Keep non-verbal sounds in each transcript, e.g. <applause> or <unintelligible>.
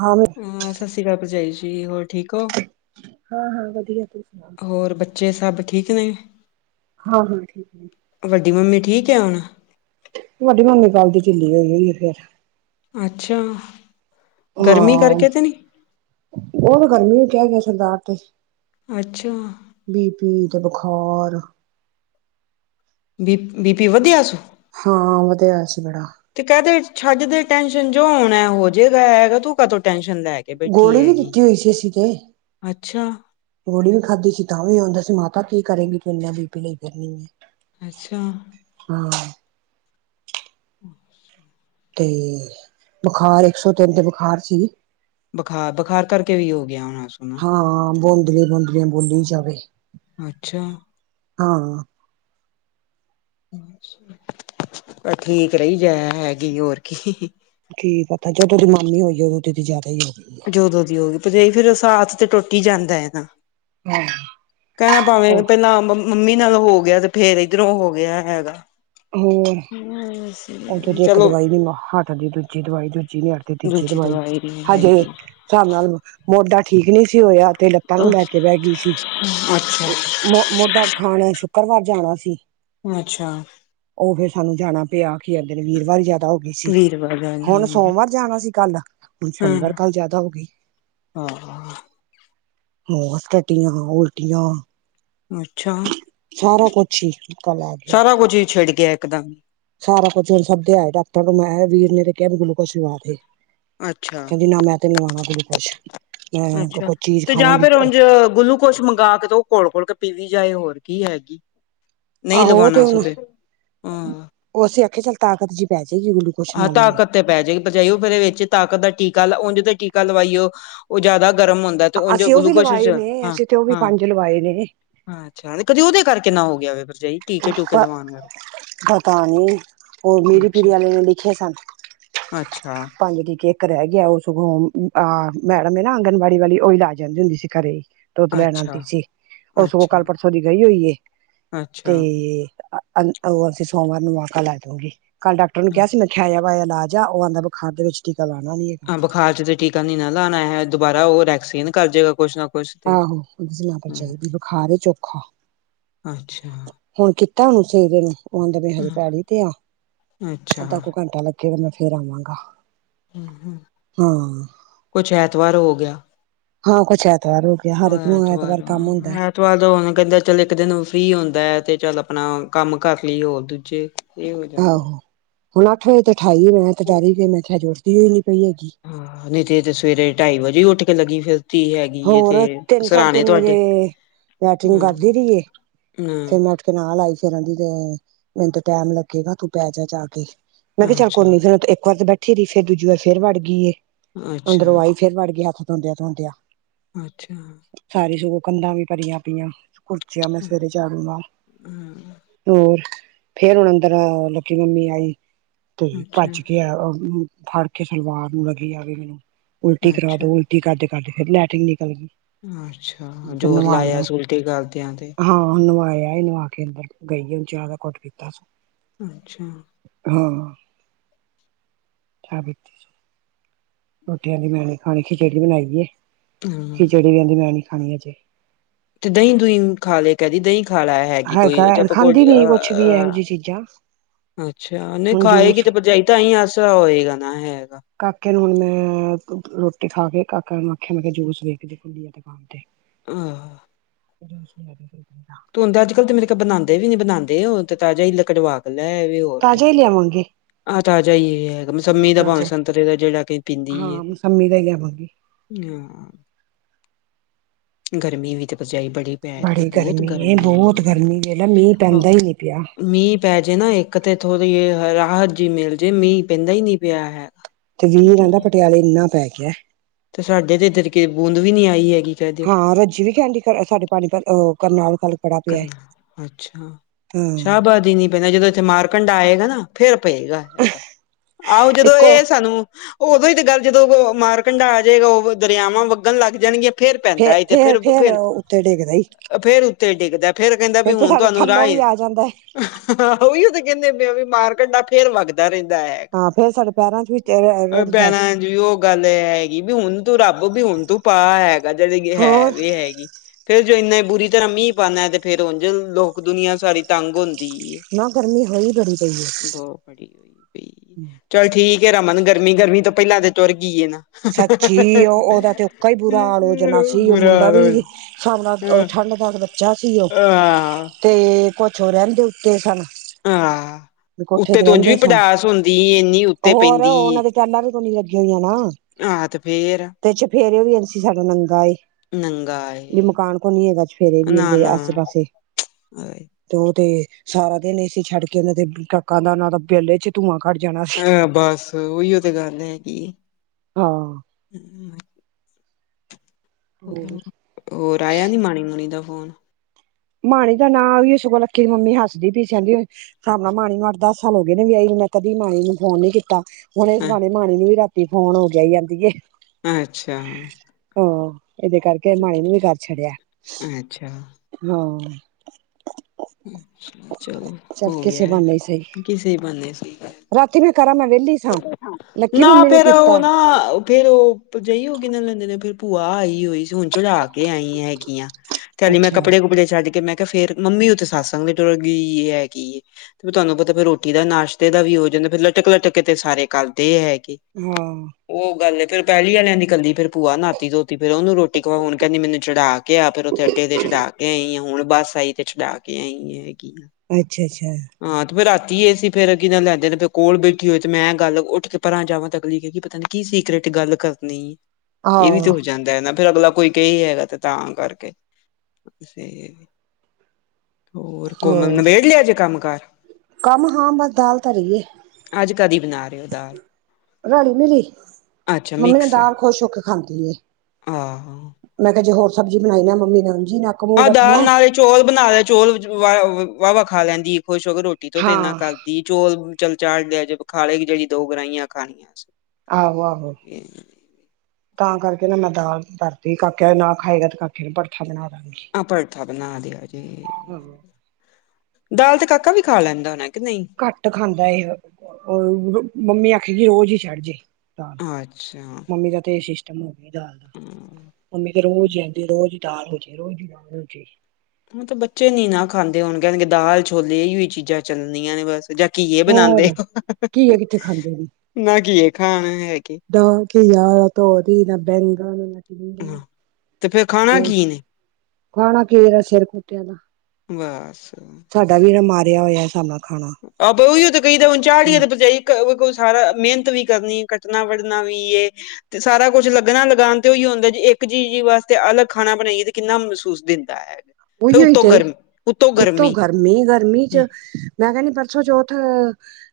ਹਾਂ ਹਾਂ, ਸਤਿ ਸ੍ਰੀ ਅਕਾਲ ਭਰਜਾਈ ਜੀ ਹੋਰ ਠੀਕ ਓ ਹਾਂ ਹਾਂ, ਵਧੀਆ ਤਸੀ ਸੁਣਾ ਹੋਰ ਬੱਚੇ ਸਭ ਠੀਕ ਨੇ। ਹਾਂ ਠੀਕ ਆ। ਵੱਡੀ ਮੰਮੀ ਠੀਕ ਐ ਹੁਣ। ਵਡੀ ਮੰਮੀ ਕੱਲ ਦੀ ਢਿੱਲੀ ਹੋਈ ਹੋਈ ਐ ਫੇਰ। ਅੱਛਾ ਗਰਮੀ ਕਰਕੇ ਤਾਂ ਨੀ। ਬਹੁ ਤੇ ਗਰਮੀ ਵੀ ਕਹਿ ਗਿਆ ਸਰਦਾਰ ਤੇ ਅੱਛਾ, ਬੀ ਪੀ ਤੇ ਬੁਖਾਰ। ਬੀ ਬੀ ਪੀ ਵਧੀਆ ਸੂ ਹਾਂ ਵਧੀਆ ਸੀ ਬੜਾ ਤੇ ਕਹਿਦੇ ਛੱਡ ਦੇ ਟੈਸ਼ਨ ਜੋ ਹੋਣਾ ਹੋ ਜਾੇਗਾ ਹੈਗਾ ਤੂੰ ਕਤੋਂ ਟੈਸ਼ਨ ਲੈ ਕੇ ਬੈਠੀ ਗੋਲੀ ਵੀ ਹੈਗੀ ਦਿੱਤੀ ਹੋਈ ਸੀ ਅਸੀਂ ਤੇ ਅੱਛਾ ਗੋਲੀ ਵੀ ਖਾਧੀ ਸੀ ਤਾਂ ਵੀ ਆਉਂਦਾ ਸੀ ਮਾਤਾ ਕੀ ਕਰੇਗੀ ਤ ਇੰਨਾ ਬੀ ਪੀ ਲਈ ਫਿਰਨੀ ਅੱਛਾ, ਹਾਂ ਅੱਛਾ ਤੇ ਬੁਖਾਰ ਇੱਕ ਸੌ ਤਿੰਨ ਤੇ ਬੁਖਾਰ ਸੀ ਬੁਖਾਰ ਬੁਖਾਰ ਕਰਕੇ ਵੀ ਹੋ ਗਿਆ ਹੋਣਾ ਸਣਾ ਹਾਂ ਬੂੰਦਲੀ ਬੂੰਦਲਆਂ ਬੋਲੀ ਜਾਵੇ ਅੱਛਾ ਹਾਂ ਪਰ ਠੀਕ ਰਹੀ ਜਾਇਆ ਹੈਗੀ ਹੋਰ ਕੀ ਠੀਕ ਆ ਜਦੋਂਦੀ ਮਾਮਮੀ ਹੋਈ ਉਦੋਂ ਤੇਦੀ ਜ਼ਿਆਦਾ ਹੀ ਆ ਆ ਜਦੋ ਦੀ ਹੋ ਪਰਜਾਈ ਫਿਰ ਉਹ ਸਾਥ ਤੇ ਟੁੱਟ ਹੀ ਜਾਂਦਾ ਹੈ ਨਾ ਹਮ ਕਹਿਣਾ ਪਾਵੇਂ ਪਹਿਲਾਂ ਮੰਮੀ ਨਾਲ ਹੋ ਗਿਆ ਤੇ ਫੇਰ ਇੱਧਰੋਂ ਹੋ ਗਿਆ ਹੈਗਾ ਹ ਹਮ ਉਹ ਇੱਕ ਦਵਾਈ ਵੀ ਹਟਦੀ ਦੂਜੀ ਦਵਾਈ ਦੂਜੀ ਨ ਹਟਦੀ ਤੀਜੀ ਦੂਜੀ ਦਵਾਈ ਨੀ ਹਜੇ ਹੈਗੀ। ਹਿਸਾਬ ਨਾਲ ਮੋਢਾ ਠੀਕ ਨੀ ਸੀ ਹੋਇਆ ਤੇ ਲੱਤਾਂ ਨੂੰ ਲੈ ਕੇ ਬਹਿ ਗਈ ਸੀ ਅੱਛਾ, ਮੋਢਾ ਖਾਣ ਅੱਕਰਵਾਰ ਜਾਣਾ ਸੀ ਅੱਛਾ ਉਹ ਫੇਿਰ ਸਾਨੂੰ ਜਾਣਾ ਪਿਆ ਜਾਂਦੇ ਨੇ ਵੀਰਵਾਰ ਜਿਆਦਾ ਹੋ ਗਈ ਸੀ ਵੀਰਵਾਰ ਜਾਣਾ ਹੁਣ ਮੰਮੀ ਸੋਮਵਾਰ ਜਾਣਾ ਸੀ ਕੱਲ ਸ਼ਨੀਵਾਰ ਹੂੰ। ਕੱਲ ਜਿਆਦਾ ਹੋਗੀਈ ਹਾਂ ਹੋਰ ਟੱਟੀਆਂ ਉਲਟੀਆਂ ਅੱਛਾ ਸਾਰਾ ਕੁਛ ਹੀ ਲੈ ਗਿਆ ਸਾਰਾ ਕੁਝ ਛਿਡ ਗਿਆ ਇੱਕਦਮ ਸਾਰਾ ਕੁੱਝ ਹੁਣ ਸੱਦੇਿਆਇਆ ਡਾਟਰਾਂ ਨੂੰ ਮੈਂ ਵੀਰ ਨੇ ਤੇ ਕਿਹਾ ਗਲੂਕੋਜ ਲਵਾ ਦੇ ਅੱਛਾ ਕਹਿੰਦੀ ਨਾ ਮੈਂ ਤੇ ਲਵਾਉਣਾ ਗੁਲਗੋਸ਼ ਅੱਛਾ ਤੇ ਜ ਫੇ ਗਲੂਕ ਕੁੱਛ ਮੰਗਵਾ ਕੇ ਤ ਉਹ ਘੋਲ ਘੋਲ ਕੇ ਪੀਵ ਜਾਏ ਹੋਰ ਕੀ ਹੈਗੀ ਨਹੀਂਹੀ ਆਹੋ ਲਵਾਣਾ ਸੁ ਹੁਣ ਤੇ ਹਾਂ ਉਹ ਅਸੀਂ ਆਖਿਆ ਚੱਲ ਤਾਕਤ ਜੀ ਪੈ ਜਾਏਗੀ ਗਲੂ ਹਾਂ ਤਾਕਤ ਪੈ ਜਾਏਗੀ ਬਚਾਈਓ ਫਿਰ ਵਿੱਚ ਤਾਕਤ ਦਾ ਟੀਕਾ ਉਂਝ ਤੇ ਟੀਕਾ ਲਵਾਈਓ ਉਹ ਜ ਜ਼ਿਆਦਾ ਗਰਮ ਹੁੰਦਾ ਉਝ ਅਸੀਂ ਉਹ ਵੀ ਗਲੂਕੋਸ਼ ਲਵਾਏ ਚ ਨੇ ਹਾਂ ਅਸੀਂ ਤੇ ਉਹ ਵੀ ਹਾਂ ਪੰਜ ਲਵਾਏ ਨੇ ਅੱਛਾ ਤੇ ਕਦੇ ਉਹਦੇ ਕਰਕੇ ਨਾ ਹੋ ਗਿਆ ਵ ਪਰਜਾਈ ਪਤਾ ਨਹੀਂੀ ਉਹ ਮੀਰੀ ਪੀਰੀ ਅੱਛਾ ਵਾਲੇ ਨੇ ਲਿਖੇ ਸਨ ਅੱਛਾ ਪੰਜ ਕੀ ਕੇ ਇੱਕ ਰਹਿ ਗਿਆ ਉਹ ਸਗੋਂ ਅਹ ਮੈਡਮ ਹੈ ਨਾ ਆਂਗਨਵਾੜੀ ਵਾਲੀ ਹੀ ਲਾ ਜਾਂਦੀ ਹੁੰਦੀ ਸੀ ਘਰੇ ਹੀ ਦੁੱਧ ਲੈਣ ਅੱਛਾ ਆਉਂਦੀ ਸੀ ਉਹ ਸਗੋਂ ਅੱਛਾ ਕੱਲ ਪਰਸੋਂ ਦੀ ਗਈ ਹੋਈ ਏ ਅੱਛਾ ਤੇ ਉਹ ਅਸੀਂ ਸੋਮਵਾਰ ਨੂੰ ਮਕਾ ਲੈ ਦਊਗੀ ਕੱਲ੍ਹ ਡਾਕਟਰ ਨੂੰ ਹਾਂ ਕਿਹਾ ਸੀ ਮੈਂ ਕਿਹਾਿਆ ਆਇਆ ਵਾ ਇਲਾਜ ਆ ਉਹਦਾ ਖਾਦ ਦੇ ਵਿੱਚ ਟੀਕਾ ਲਾਣਾ ਨੀ ਹੈ। ਹਾਂ ਬੁਖਾਰ ਚ ਤੇ ਟੀਕਾ ਨੀ ਨਾ ਲਾਉਣਾ ਹੈ। ਦੁਬਾਰਾ ਉਹ ਵੈਕਸੀਨ ਕਰ ਜੇਗਾ ਕੁਛ ਨਾ ਕੁਛ ਤੇ ਹੂੰ, ਆਹੋਚ ਬੁਖਾਰ ਚੋਖਾ ਅੱਛਾ <inaudible> ਹੁਣ ਕੀਤਾ ਹਣੂੰ ਸਨ ਆ ਹਜੇ ਭੈੜ ਤੇ ਆ ਅੱਛਾ ਅੱਧਾ ਕੁ ਹੂੰ, ਘੰਟਾ ਲੱ ਮੈਂ ਫੇਰ ਆਵਾਂਗਾ ਹੂੰ, ਹਾਂ। ਕੁਛ ਐਤਵਾਰ ਹੋ ਗਿਆ। ਹਾਂ ਕੁਛ ਐਤਵਾਰ ਹੋ ਗਿਆ, ਹਰ ਇੱਕ ਨੂੰ ਐਤਵਾਰ ਕੰਮ ਹੁੰਦਾ ਹੈ। ਚੱਲ ਹੁਣ ਕਹਿੰਦਾ ਚੱਲ ਇੱਕ ਦਿਨ ਫ੍ਰੀ ਹੁੰਂਦਾ ਹੈ, ਤੇ ਚੱਲ ਆਪਣਾ ਕੰਮ ਕਰ ਲਈ ਹੋਰ ਦੂਜੇ ਇਹ ਹੋ ਹੈ ਜਾਂਦਾ ਐ। ਆਹੋ ਹੁਣ ਅੱਠ ਵਜੇ ਤੇ ਅਠਾਈ ਮੈਂ ਤੇ ਡਰੀ ਗਏ ਮੈਂ ਕਿਹਾ ਹਜ ਉੜਦੀਈ ਨੀ ਪਈ ਹੈਗੀ। ਹਾਂ, ਨੀ ਤੇ, ਏ ਤੇ ਸਵੇਰੇ, ਢਾਈ ਵਜੇ ਹੀ ਉੱਠ ਕੇ ਲੱਗੀ ਫੇਰ ਹੋਰ ਤਿੰਨ ਸਾਢੇ ਤਿੰਨ ਵਜੇ ਬੈਟਿੰਗ ਹਮ ਕਰਦੀ ਰਹੀ ਏ, ਫਿਰ ਹਮ ਨਟ ਨਾਲ ਆਈ ਸੀ ਊਨਾਦੀ ਤੇ, ਮੈਨੂੰ ਤੇ ਟਾਈਮ ਲੱਗੇਗਾ, ਤੂੰ ਬੈ ਜਾ, ਜਾਕੇ ਮੈਂ ਕਿਹਾ ਚੱਲ ਅੱਛਾ ਕੋਨੀ, ਫਿਰ ਇੱਕ ਵਾਰ ਤੇ ਬੈਠੀ ਰਹੀ, ਫੇਰ ਦੂਜੀ ਵਾਰ ਫੇਰ ਵੜ ਗਈ ਏ, ਅੱਛਾ ਅੰਦਰੋਂ ਆਈ। ਫੇਰ ਵੜ ਗਈ, ਹੱਥ ਧੋਂਦਿਆਂ-ਧੋਂਦਿਆ। ਅੱਛਾ। ਸਾਰੀ ਸਗੋਂ ਕੰਧਾਂ ਵੀ ਭਰੀਆਂ ਪਈਆਂ, ਕੁਰਚੀਆਂ ਮੈਂ ਹਮ ਸਵੇਰੇ ਚਾੜੂਗਾ। ਹੋਰ, ਫੇਰ ਹੁਣ ਅੰਦਰ ਲੱਕੀ ਮੰਮੀ ਆਈ ਤੇ ਅੱਛਾ ਭੱਜ ਗਿਆ, ਔ ਫੜ ਕੇ ਸਲਵਾਰ ਨੂੰ ਲਗੀ ਆਵੇ, ਮੈਨੂੰ ਉਲਟੀ ਕਰਾ ਅੱਛਾ ਦੋ। ਕਰਦੇ-ਕਰਦੇ ਫਿਰਰ ਲੈਟਿੰਗ ਨਿਕਲ ਗਈ। ਅੱਛਾ ਤੇ ਜ਼ੋਰ ਲਾਇਆ ਨਵਾਇਆਂ, ਸੀ ਉਲਟੀ ਕਰਦਿਆਂ ਤੇ ਹਾਂ ਨਵਾਇਆ ਨਵਾ ਕੇਂਦਰ ਗਈ, ਹੁਣ ਚਾਹ ਦਾ ਘੁੱਟ ਪੀਤਾ ਸੂ। ਅੱਛਾ। ਹਾਂ। ਬ ਰੋਟੀ ਆਦੀ ਮੈਂ ਨੀ ਖਾਣੀ, ਖਿਚੜੀ ਬਣਾਈਏ, ਹਮ ਖਿਚੜੀ ਕਹਿੰਦੀ ਮੈਂ ਨੀ ਖਾਣੀ ਹਜੇ ਤੇ ਦਹੀਂ ਦੂਹੀਂ ਖਾ ਲਏ, ਕਹਿਦੀ ਦਹੀਂ ਖਾ ਲਾ ਹੈ। ਹੈਗੀ ਕੋਈ ਹੈਗਾ ਜ ਆਪਾਂ, ਖਾਂਦੀ ਨੀ ਕੁਛ ਵੀ ਇਹੋ ਜਿਹੀ ਚੀਜ਼ਾਂ ਅੱਛਾ, ਨਹੀਂ ਹੁਣ ਖਾਏਗੀ ਜੂਸ ਤੇ ਪਰਜਾਈ ਤਾਂ ਹੀ ਅਸਰ ਹੋਏਗਾ ਨਾ, ਹੈਗਾ। ਕਾਕੇ ਨੂੰ ਹੁਣ ਮੈਂ ਰੋਟੀ ਖਾ ਕੇ, ਕਾਕਾ ਨੂੰ ਆਖਿਆ, ਮੈਂ ਕਿਹਾ ਜੂਸ ਵੇਖਦੀ ਆ ਦੁਕਾਨ ਤੇ। ਆਹ। ਉਹ ਸੁੋ ਨੂੰ ਫ <inaudible> ਤੂੰ ਹੁੰਦਾ ਅੱਜ ਕੱਲ੍ਹ ਤੇ ਮੈਂ ਕੇਹਾ ਬਨਾਉਂਦੇ ਵੀ ਨੀ, ਬਣਾਉਦੇ ਔ ਤੇ ਤਾਜਾ ਹੀ ਕਢਵਾ ਕੇ ਲੈ ਆਵੇ ਔ ਤਾਜ਼ਾ ਹੀ ਲਿਆਵਾਂਗੇ। ਆਹ ਤਾਜ਼ਾ ਹੀ ਇਹ ਹੈਗਾ ਹਾਂ ਮੌਸਮਬੀ ਦਾ, ਭਾਵੇਂ ਤਾਜ਼ਾ ਸੰਤਰੇ ਦਾ, ਜਿਹੜਾ ਕਿ ਪੀਂਦੀ ਹੈ ਹਾਂ, ਮੌਸਮਬੀ ਦਾ ਹੀ ਲਿਆਵਾਂਗੀ। ਹਾਂ। ਗਰਮੀ ਵੀ ਭਰਜਾਈ ਬੜੀ। ਪੈ ਰਹੀ ਹੈ, ਬਹੁਤ ਗਰਮੀ, ਬਹੁਤ ਗਰਮੀ ਵੇਲਾ ਮੀਂਹ ਹੂ ਪੈਂਦਾ ਹੀ ਨੀ ਪਿਆ ਮੀਂਹ ਪੈ ਜੇ ਨਾ ਇੱਕ, ਤੇ ਥੋੜ੍ਹੀ ਜ ਰਾਹਤ ਜੀ ਮਿਲ ਜੇ, ਮੀਂਹ ਪੈਂਦਾ ਹੀ ਨਹੀਂ ਪਿਆ ਹੈਗਾ। ਇਥੇ ਮੀਂਹ ਨਹੀ ਠੀਕ ਹੈ ਪੈਂਦਾ, ਜੀ ਪਟਿਆਲੇ ਇੰਨਾ ਪੈ ਗਯਾ ਤੇ ਸਾਡੇ ਤੇ ਇੱਧਰ ਕਿ, ਬੂੰਦ ਵੀ ਨੀ ਆਈ ਹੈਗੀ ਕਹਿ ਦਿਓ ਹਾਂ ਰੱਜੀ ਵੀ ਕਹਿੰਦੀ, ਸਾਡੇ। ਪਾਨੀਪਤ, ਔ ਕਰਨਾਲ ਕਲ ਕਰਨਾ, ਅੱਛਾ ਹਮ ਸ਼ਾਹਬਾਦੀ ਨੀ ਪੈਣਾ, ਜਦੋਂ ਇੱਥੇ ਮਾਰਕੰਡਾ ਆਏਗਾ ਨਾ। ਫਿਰ ਪਏਗਾ ਹੈਗਾ, ਆਓ ਜਦੋਂ ਇੱਕੋ ਇਹ ਸਾਨੂੰ ਉਦੋਂ ਹੀ ਤਾਂ ਗੱਲ, ਜਦੋਂ ਮਾਰ ਕੰਡਾ ਆ ਜਾਏਗਾ, ਉਹ ਦਰਿਆਵਾਂ ਵੱਗਣ ਲੱਗ ਜਾਣਗੀਆਂ। ਫੇਰ ਫੇ ਪੈਂਦਾ ਏ, ਤੇ ਫੇਰ ਉੱਤੇ ਡਿੱਗਦਾ ਹੀ ਫੇਰ-ਫੇਰ ਉੱਤੇੇ ਡਿੱਗਦਾ ਫੇਰ ਕਹਿੰਦਾ ਵੀ ਤੇ ਹੁਣ ਸਾਡੇ ਤੁਹਾਨੂੰ ਰਾਹ ਥੱਲੋਂ ਐ, ਵੀ ਆ ਜਾਂਦਾ ਹੈ ਔ ਹੀ ਤੇ ਕਹਿੰਦੇ ਮਾਰ ਕੱਢਾ ਫਿਰ ਵੱਗਦਾ ਰੈਂਦਾ ਐ। ਹਾਂ ਫੇਰ ਸਰਟਦੈ ਰਾਂਜ ਵੀ ਤੇਰਾ ਹੈ ਭੈਣਾਂ ਜੀ ਓ ਗੱਲ ਐ ਹੈਗੀ ਵੀ ਹੁਣ ਤੂੰ ਰੱਬ ਵੀ ਹੁਣ ਤੂੰ ਪਾ ਹੈਗਾ <unintelligible> ਹੈ ਹੋਰ ਵੀ ਹੈ ਫੇਰ ਜੋ ਇੰਨੇ ਬੁਰੀ ਤਰ੍ਹਾਂ ਮੀਂਹ ਪਾਣਾ, ਤੇ ਫੇਰ ਉਂਜ ਲੋਕ ਦੁਨੀਆਂ ਸਾਰੀ ਤੰਗ ਹੁੰਦੀ ਏ। ਨਾ ਗਰਮੀ ਹੋਈ ਬੜੀ ਪਈ ਏ। ਬੜੀ ਹੋਈ ਪਈ ਚੱਲ ਠੀਕ ਐ, ਰਮਨ ਗਰਮੀ ਗਰਮੀ ਤੋਂ ਪਹਿਲਾਂ ਤੇ ਟੁਰ ਗੀ ਏ ਨਾ। ਸੱਚੀ ਓ ਉਦਾ ਤੇ ਓਕਾ ਈ ਬੁਰਾ ਹਾਲ ਹੋ ਜਨਾ ਸੀ ਓ ਬੁਰਾ ਮੁੰਡਾ ਹਾਲ ਵੀ ਹੋ ਜਾ <unintelligible> ਹਾਂ ਠੰਡ ਪਾਲਦਾ ਬੱਚਾ ਸੀ ਉਹ ਆਹ ਤੇ ਕੁੱਛ ਰੈਂਦੇ ਈ ਉੱਤੇ ਸਨ। ਹਾਂ ਕੋਠੇ ਉੱਤੇ ਤੇ ਤਾਂ ਉਂਜ ਵੀ ਰਹਿੰਦੇ ਸਨ ਪਡਾਸ ਹੁੰਦੀ ਏ ਏਨੀ ਉੱਤੇ ਹੋਰ ਪੈਂਦੀ ਏ। ਉਹਨਾਂ ਦੇ ਟੈਲਾਂ ਕੋਈ ਵੀ ਲੱਗੀਆਂ ਹੋਈਆਂ ਨਾ। ਹਾਂ ਤੇ ਫਿਰ ਤੇ ਚਫੇਰੇ ਵੀ ਏਸੀ ਨੰਗਾ ਏ। ਨੰਗਾ ਵੀ ਏ ਮਕਾਨ ਕੋਨੀ ਹੈਗਾ ਚਫੇਰੇ ਵੀ ਨਾ ਏਦੇ ਨਾ ਆਸੇ-ਪਾਸੇ ਤੇ ਓ ਤੇ ਸਾਰਾ ਦਿਨ ਏਸੀ ਛੱਡ ਕੇ ਓਨਾਂ ਦੇ ਕਾਕਾਂ ਦਾ ਓਨਾਂ ਦੇ ਬੇਲੇ ਚ ਧੂੰਆਂ ਘੱਟ ਜਾਣਾ ਸੀ ਹਾਂ ਬਸ ਓਹੀਓ ਤੇ ਗੱਲ ਹੈਗੀ। ਹਾਂ। ਹੂ,,, ਹੋਰ ਆਇਆ ਨੀ ਮਾਣੀ-ਮੁਣੀ ਦਾ ਫੋਨ? ਮਾਣੀ ਦਾ ਨਾਂ ਵੀ ਉਸ ਕੋਲ ਦੀ ਮੰਮੀ ਹੱਸਦੀ ਪਈ ਚਲੀਏ ਹਿਸਾਬ ਨਾਲ ਮਾਣੀ ਨੂੰ ਅੱਠ ਦਸ ਹੋ ਗੇ ਨੇ ਵਿਆਹੀ ਨੂੰ ਮੈਂ ਕਦੀ ਮਾਣੀ ਨੂੰ ਫੋਨ ਨੀ ਕੀਤਾ। ਹੁਣ ਏਸ ਬਹਾਨੇ ਮਾਣੀ ਨੂੰ ਵੀ ਰਾਤੀ ਫੋਨ ਹੋ ਗਿਆ ਜਾਂਦੀ ਏ। ਅੱਛਾ। ਹਾਂ ਏਦੇ ਕਰਕੇ ਮਾਣੀ ਨੂੰ ਵੀ ਕਰ ਛੱਡਿਆ। ਅੱਛਾ। ਹਾਂ। ਅੱਛਾ ਚਲੋ ਚੱਲ ਹੋ ਕਿਸੇ ਗਿਆ ਬਹਾਨੇ ਹੀ ਸਹੀ ਕਿਸੇ ਬਾਨੇ ਸੀ। ਰਾਤੀ ਕਰਾਂ ਮੈਂ ਵੇਲੀ। ਨਾ ਫਿਰ ਓ ਨਾ ਫਿਰ ਓ <unintelligible> ਹੋਗੀ ਲੈਂਦੇ ਨੇ ਫਿਰ ਭੂਆ ਆਈ ਹੋਈ ਸੀ ਹੁਣ ਚੜਾ ਕੇ ਆਈ ਹੈਗੀ ਆਂ। <unintelligible> ਮੈਂ ਅੱਛਾ ਕੱਪੜੇ-ਕੁੱਪੜੇ ਛੱਡ ਕੇ ਮੈਂ ਕਾ ਫਿਰ ਮੰਮੀ ਉੱਥੇ ਸੱਸ ਸਤਸੰਗ ਤੇ ਤੁਰ ਗਈ ਹੈਗੀ ਏ। ਵੀ ਤੁਹਾਨੂੰ ਪਤਾ ਫਿਰ ਰੋਟੀ ਦਾ ਨਾਸ਼ਤੇ ਦਾ ਵੀ ਹੋ ਜਾਂਦਾ ਫਿਰ ਲਟਕ ਲਟਕ ਕੇ ਤੇ ਸਾਰੇ ਕਰਦੇ ਹੈਗੇ। ਹਾਂ। ਓ ਗੱਲ ਫਿਰ ਪਹਿਲੀ ਆਲਿਆਂ ਵੱਲ ਨਿਕਲੀ ਫਿਰ ਭੂਆ ਨਾਤੀ ਤੋਂ ਤੇ ਫਿਰ ਉਹਨੂੰ ਰੋਟੀ ਖਵਾ ਹੁਣ ਕੈਂਦੀ ਮੈਨੂੰ ਚੜਾ ਆ ਕੇ ਫਿਰ ਉੱਥੇ ਅੱਡੇ ਤੇ ਚੜਾ ਕੇ ਆਈ ਆਂ ਹੁਣ ਬਸ ਆਈ ਤੇ ਚੜਾ ਕ ਕੇ ਆਈ ਕੀ। ਅੱਛਾ-ਅੱਛਾ। ਹਾਂ ਤੇ ਫਿਰ ਰਾਤੀ ਏਸੀ ਫਿਰ ਕੀ ਨਾ ਲੈਂਦੇ ਨੇ ਫਿਰ ਕੋਲ ਬੈ ਥੱਕੀ ਹੋਏ ਤੇ ਮੈਂ ਗੱਲ ਉੱਠ ਕੇ ਪਰਾਂ ਜਾਵਾਂ ਤੇ ਅਗਲੀ ਕਏਗੀ ਪਤਾ ਨੀ ਕੀ ਸਿਗਰਟ ਗੱਲ ਕਰਨੀ। ਏ ਵੀ ਤੇ ਆਹੋ ਹੋ ਜਾਂਦਾ ਫਿਰ ਅਗਲਾ ਕੋਈ ਤੇ ਤਾਂ ਕਰਕੇ ਤੇ ਹੋਰ ਕੋਮਲ ਨਿਬੇੜ ਲਿਆ ਜੇ ਕੰਮ-ਕਾਰ ਕੰਮ ਹਾਂ ਬਸ ਦਾਲ ਤਰੀ ਏ। ਅੱਜ ਕਾਦੀ ਬਣਾ ਰੇ ਓ ਦਾਲ? ਬਨੰਦੀ ਨਹੀਂ ਪਈ ਅੱਛਾ ਮੰਮੀ ਨਾਲ ਦਾਲ ਖੁਸ਼ ਹੋ ਕੇ ਖਾਂਦੀ ਏ। ਹਾਂ। ਮੈਂ ਕਾ ਜੇ ਹੋਰ ਸਬਜ਼ੀ ਬਣਾਈ ਨਾ ਮੰਮੀ ਨੇ ਉਂਜ ਹੀ ਨੱ ਆਹ ਦਾਲ ਨਾਲੇ ਚੌਲ ਬਣਾ ਲਿਆ ਚੋਲ ਵ ਵਾਹ ਵਾਵਾ ਖਾ ਲੈਂਦੀ ਖੁਸ਼ ਹੋ ਕੇ ਰੋਟੀ ਤੋਂ ਤੇ ਇਨਾ ਹਾਂ ਕਰ ਦੀ ਚੋਲ ਚੱਲ ਚਾੜ ਲਿਆ ਜੇ ਖਾਲੇਗੀ ਜੇੜੀ ਦੋ ਗਰਾਹੀਆਂ ਖਾਣੀਆਂ ਸੇ। ਆਹੋ ਆਹੋ ਤਾਂ ਕਰਕੇ ਨਾ ਮੈਂ ਦਾਲ ਧਰਤੀ ਕਾਕੇ ਆਂ ਨਾ ਖਾਏਗਾ ਤੇ ਕਾ ਫਿਰ ਪਰਥਾ ਬਣਾਦਾਂ ਗੀ। ਆ ਪਰੜਥਾ ਬਣਾ ਦੀਆ ਜੀ। ਦਾਲ ਤੇ ਕਾਕਾ ਵੀ ਖਾ ਲੈਂਦਾ ਹੋਣਾ ਕੇ ਨਹੀਂ ਘੱਟ ਖਾਂਦਾ ਇਹ ਮੰਮੀ ਆਖੇ ਕਿ ਰੋਜ਼ ਹੀ ਚੜ ਜੇ। ਅੱਛਾ ਹੂੰ, ਮੰਮੀ ਦਾ ਤੇ ਇਹ ਸਿਸਟਮ ਹੋ ਗਿਆ ਦਾ ਮੰਮੀ ਤੇ ਰੋਜ਼ ਰੋਜ਼ ਹੀ ਦਾਲ ਹੋ ਜੇ ਰੋਜ਼ ਹੀ ਦਾਲ ਹੋ ਤਾਂ ਬੱਚੇ ਨੀ ਨਾ ਖਾਂਦੇ ਹੋਣ ਕਹਿਗੇ ਦਾਲ ਛੋਲੇ ਇਹੋ ਹੀ ਚੀਜ਼ਾਂ ਚੱਲਣਦੀਆਂ ਨੇ ਬਸ। ਜਾਂ ਕੀਏ ਬਣਾਉਂਦੇ ਹੋਰ ਹੋ ਘੀਆ ਕਿੱਥੇ ਖਾਂਦੇ ਨੇ ਨਾ ਕੀਏ ਖਾਣ ਹੈ। ਨਾ ਘੀਆਂ ਧੋਰੀ ਨਾ ਬੈਂਗਣ ਹਾਂ ਤੇ ਫਿਰ ਖਾਣਾ ਹੋਰ ਕੀ ਨੇ। ਖਾਣਾ ਕਿ ਦਾ ਸਿਰ ਕੁਟਿਆ ਦਾ। ਬੱਸ। ਸਾਡਾ ਵੀ ਇਹ ਮਾਰਿਆ ਹੋਇਆ ਨਾਲ ਖਾਣਾ। ਆਹ ਬਹੀਓ ਤੇ ਕਹੀ ਤਾਂ ਹੁਣ ਚਾੜੀਏ ਹੂੰ ਤੇ ਪਰਜਾਈ। ਕੋਈ ਸਾਰਾ ਮਿਹਨਤ ਵੀ ਕਰਨੀ ਹੈ ਕੱਟਣਾ ਵਢਨਾ ਵੀ ਏ। ਤੇ ਸਾਰਾ ਕੁੱਛ ਲੱਗਣਾ ਲਗਾਉਣ ਤੇ ਓਹੀ ਹੁੰਦਾ ਜ ਇੱਕ ਚੀਜ਼ ਵਾਸਤੇ ਅਲਗ ਖਾਣਾ ਬਣਾਈਏ। ਕਿੰਨਾ ਮਹਿਸੂਸ ਦਿੰਦਾ ਹੈਗਾ ਫਿਰ ਉੱਤੋਂ ਗਰਮ ਉੱਤੋਂ ਗਰਮੀ। ਇੰਨੀ ਗਰਮੀ ਚ ਮੈਂ ਕਹਿਦੀ ਪਰਸੋਂ ਚੌਥ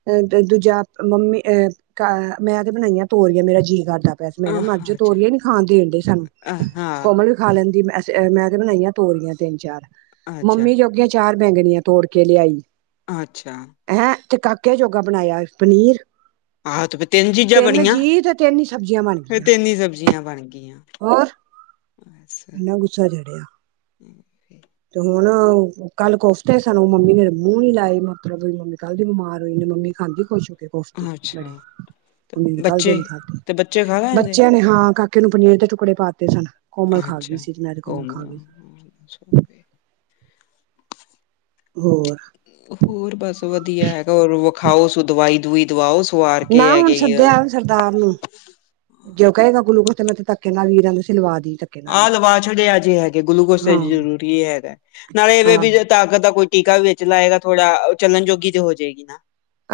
ਅ ਦੂਜਾ ਮੰਮੀ ਅਹ ਮੈਂ ਤੇ ਬਣਾਈ ਆ ਤੋਰੀਆ ਮੇਰਾ ਜੀਅ ਕਰਦਾ। ਪੈਸ ਮੈਂ ਨਾ ਮਰਜ਼ੋ ਆਹ ਅੱਛਾ ਤੋਰੀਏ ਨੀ ਖਾਣ ਦੇ ਦਣ ਦਯੇ ਸਾਨੂੰ ਹਾਂ ਕੋਮਲ। ਖਾ ਲੈਂਦੀ ਮੈਂ ਤੇ ਬਣਾਈਆ ਤੋਰੀਆਂ ਤਿੰਨ ਚਾਰ ਅੱਛਾ ਮੰਮੀ ਜੋਗਿਆ ਚਾਰ ਬੈਂਗਣੀਆਂ ਤੋੜ ਕੇ ਲਿਆਈ। ਅੱਛਾ। ਹੈਂ ਤੇ ਕਾਕੇ ਜੋਗਾ ਬਣਾਇਆ ਪਨੀਰ। ਆਹੋ ਤੇ ਫਿਰ ਚੀਜ਼ਾਂ ਤਿੰਨ ਜੀ ਤੇ ਤਿੰਨ ਹੀ ਸਬਜ਼ੀਆਂ ਬਣ ਗਿਆਂ। ਕਿੰਨੀ ਸਬਜ਼ੀਆਂ ਬਣ ਗਈਆਂ। ਹੋਰ ਇਨਾ ਗੁੱਸਾ ਚੜਿਆ। ਤੇ ਹੁਣ ਕੱਲ ਕੋਫਤੇ ਸਨ ਮੰਮੀ ਨੇ ਮੂੰਹ ਨੀ ਲਾਏ ਮਤਲਬ ਮੰਮੀ ਕੱਲ ਦੀ ਬਿਮਾਰ ਹੋਈ ਮੰਮੀ। ਖਾਂਦੀ ਖੁਸ਼ ਹੋ ਕੇ ਕੋਫਤੀ ਅੱਛਾ, ਬੜੇ ਤੇ ਉਹਣੇ ਕਲ ਦੇ ਬੱਚੇ ਨੀ ਖਾਦੇ ਤੇ ਬੱਚੇ ਖਾ ਲੈਂਦੇ, ਬੱਚਿਆਂ ਨੇ ਹਾਂ ਕਾਕੇ ਨੂੰ ਪਨੀਰ ਦੇ ਟੁਕੜੇ ਪਾਤੇ ਸਨ ਕੋਮਲ ਖਾ ਗਈ ਸੀ ਜਨੈ ਤੇ ਕੋਮਲ ਖਾ ਗਈ। <inaudible> ਹੋਰ ਹੋਰ ਬਸ ਵਧੀਆ ਹੈਗਾ ਹੋਰ ਵਖਾਓ ਦਵਾਈ ਦਵੁਈ ਦਵਾਓ। ਕੁਆਰ ਕੇ ਨਾ ਹੁਣ ਹੈਗੇਆ। ਸੱਦਿਆ ਸਰਦਾਰ ਨੂੰ ਜੋ ਕਹੇਗਾ ਗੁਲੂਕੋਜ਼ ਤੇ ਧੱਕੇ ਨਾਲ ਵੀਰਾਂ ਕਹਿੰਦਾ ਸੀ ਲਵਾਦੀ ਆਹ ਲਵਾ ਛੱਡੇ ਜੇ ਹੈਗੇ ਗਲੂਕੋਸ ਤੇ ਹਾਂ ਜ਼ਰੂਰੀ ਹੈਗਾ ਨਾਲੇ ਇਹਵੇ ਵੀ ਆਹੋ ਤਾਕਤ ਦਾ ਕੋਈ ਟੀਕਾ ਵੀ ਵੇਚ ਲਏਗਾ ਥੋੜਾ ਉਹ ਚੱਲਣ ਜੋੋਗੀ ਤੇ ਹੋ ਜਾਏਗੀ ਨਾ।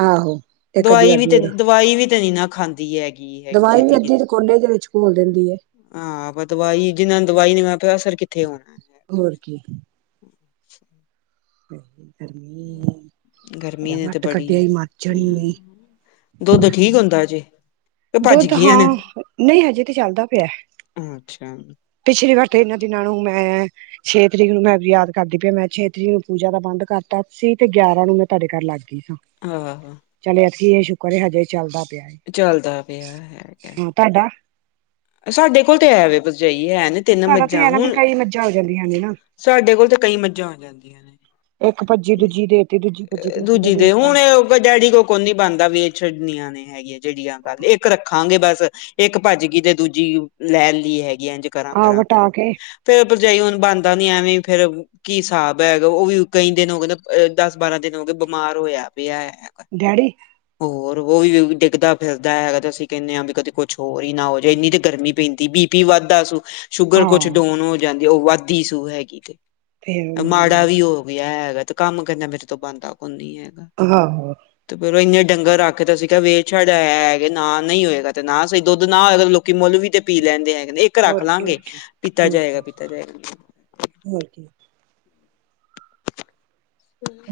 ਆਹੋ ਇੱਕ ਅੱਧੀ ਦਵਾਈ ਵਾਰ ਵੀ ਤ ਪੀੜ ਦਵਾਈ ਵੀ ਤਨੀ ਨਾ ਖਾਂਦੀ ਹੈਗੀ ਹੈਗੀ ਦਵਾਈ ਵੀ ਛੇਤੀ ਅੱਧੀ ਕਿਤੇ। ਤੇ ਕੋਲੇ ਦੇ ਵਿੱਚ ਘੋਲ ਦਿੰਦੀ ਹੈ। ਹਾਂ, ਆਪਾਂ ਦਵਾਈ ਜਿੰਨਾ ਨੂੰ ਦਵਾਈ ਨੀ ਮੈਂ ਪਿਆ ਅਸਰ ਕਿੱਥੇ ਹੋਣਾ। ਹੈ। ਹੋਰ ਕੀ। ਗਰਮੀ ਗਰਮੀ ਡਾ ਨੇ ਤੇ ਕਟ ਬੜੀ ਕੱਢਿਆ ਏ ਈ ਮਰ ਜਾਣੀ ਨੇ। ਹੂੰ ਦੁੱਧ ਠੀਕ ਹੁੰਦਾ ਜੇ। ਭੱਜ ਦੁੱਧ ਗਈਆਂ ਨੇ ਹਾਂ ਨਹੀਂ ਹਜੇ ਤੇ ਚੱਲਦਾ ਪਿਆ। ਅੱਛਾ ਪਿਛਲੀ ਵਾਰ ਤਾਂ ਇਹਨਾਂ ਦਿਨਾਂ ਨੂੰ ਮੈਂ ਛੇ ਤਰੀਕ ਨੂੰ ਮੈਂ ਯਾਦ ਕਰਦੀ ਪਿਆ ਮੈਂ ਛੇ ਤਰੀਕ ਨੂੰ ਪੂਜਾ ਦਾ ਬੰਦ ਕਰਤਾ ਸੀ ਤੇ ਗਿਆਰਾਂ ਨੂੰ ਮੈਂ ਤੁਹਾਡੇ ਘਰ ਲੱਗਦੀ ਸਾਂ। ਹਾਂ। ਚਲ ਅਸੀ ਇਹ ਸ਼ੁਕਰ ਹਜੇ ਚੱਲਦਾ ਪਿਆ। ਚੱਲਦਾ ਪਿਆ ਹੈਗਾ ਹੂੰ, ਤਾਡਾ ਸਾਡੇ ਕੋਲ ਤੇ ਐ ਵੇ ਬਰਜਹੀ ਹੈ ਨੇ। ਤਿੰਨ ਤੁਹਾਡਾ ਤੇ ਮੱਝਾਂ ਐ ਨਾ ਫਿਰ ਹੁਣ ਕਈ ਮੱਝਾਂ ਹੋ ਜਾਂਦੀਆਂ ਨੇ ਨਾ। ਸਾਡੇ ਕੋਲ ਤਾਂ ਕਈ ਮੱਝਾਂ ਆ ਜਾਂਦੀਆਂ ਨੇ। ਇੱਕ ਭੱਜੀ ਦੂਜੀ ਦੇਤੀ ਦੂਜੀ ਭੱਜੀ ਤੀਜੀ ਨੇ ਦੂਜੀ ਦੇ ਦੇਤਾ ਹੁਣ ਏਹ ਡੈਡੀ ਕੋ ਕੋਣੀ ਬਣਦਾ ਵੇਚ ਛੱਡਨੀਆਂ ਨੇ ਹੈਗੀ ਆ ਜੇੜੀਆਂ ਗੱਲ ਇੱਕ ਰੱਖਾਂਗੇ ਬਸ ਇੱਕ ਭੱਜ ਗੀ ਤੇ ਦੂਜੀ ਲੈ ਲੀ ਹੈਗੀ ਆ ਐੰਝ। ਕਰਾਂ ਆਹ ਕਰਾਂਗੇ। ਹ ਵਟਾ ਕੇ ਫੇਰ ਭਰਜਾਈ ਹੁਣ ਬਣਦਾ ਨੀ ਐਵੇਂ ਫੇਰ ਕੀ ਸਾਬ ਹੈ, ਓਹ ਵੀ ਕਈ ਦਿਨ ਹੋਗੇ ਅ ਦਸ ਬਾਰਾਂ ਦਿਨ ਹੋਗੇ, ਬਿਮਾਰ ਹੋਇਆ ਪਿਆ ਹੈਗਾ। ਡੈਡੀ। ਹੋਰ ਓਹ ਵੀ ਡਿੱਗਦਾ ਫਿਰਦਾ ਹੈਗਾ ਤੇ ਅਸੀਂ ਕਹਿੰਦੇ ਆਂ ਵੀ ਕਦੀ ਕੁਛ ਹੋਰ ਹੀ ਨਾ ਹੋ ਜੇ, ਏਨੀ ਤੇ ਗਰਮੀ ਪੈਂਦੀ ਬੀ। ਪੀ ਵਾਧਦਾ ਸੂ, ਸ਼ੂਗਰ ਕੁਛ ਆਹ ਡੋਨ ਹੋ ਜਾਂਦੀ ਓਹ ਵੱਧਦੀ ਸੂ ਹੈਗੀ ਤੇ ਫੇਰ ਮੰਮੀ ਮਾੜਾ ਵੀ ਵਾਂਗ। ਹੋ ਗਿਆ ਹੈਗਾ ਤੇ ਕੰਮ ਕਹਿੰਦਾ ਮੇਰੇ ਤੋਂ ਬਣਦਾ ਕੋ ਨੀ ਹੈਗਾ। ਅਹਾ ਹਾ। ਤੇ ਫੇਰ ਓਹੀਓ ਡੰਗਰ ਰੱਖਦਾ ਸੀਕ ਤੇ ਅਸੀ ਕਿਆ ਵੇਚ ਛੱਡ ਹੈ ਹੈਗੇ ਨਾ ਨਹੀਂ ਹੋਏਗਾ ਤੇ ਨਾ ਸਹੀ ਦੁੱਧ ਨਾ ਹੋਏਗਾ ਤਾਂ ਲੋ ਕੀ ਮੁਲ ਵੀ ਤੇ ਪੀ ਲੈਂਦੇ ਹੈਗੇ ਨੇ ਇੱਕ ਰੱਖ ਹੋਰ ਕੀ ਲਵਾਂਗੇ, ਹੋਰ ਕੀ ਪੀਤਾ ਹੋਰ ਜਾਏਗਾ ਕੀ ਪੀਤਾ ਜਾਏਗਾ। ਹੋਰ ਕੀ।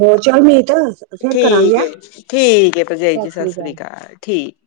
ਹੋਰ ਚੱਲ ਮੀਤ ਫੇਰ ਕਰਾਂਗੇ ਠੀਕ ਹੈਂ ਏ ਠੀਕ ਏ, ਭਰਜਾਈ ਜੀ ਸਤਿ ਸ੍ਰੀ ਅਕਾਲ ਠੀਕ।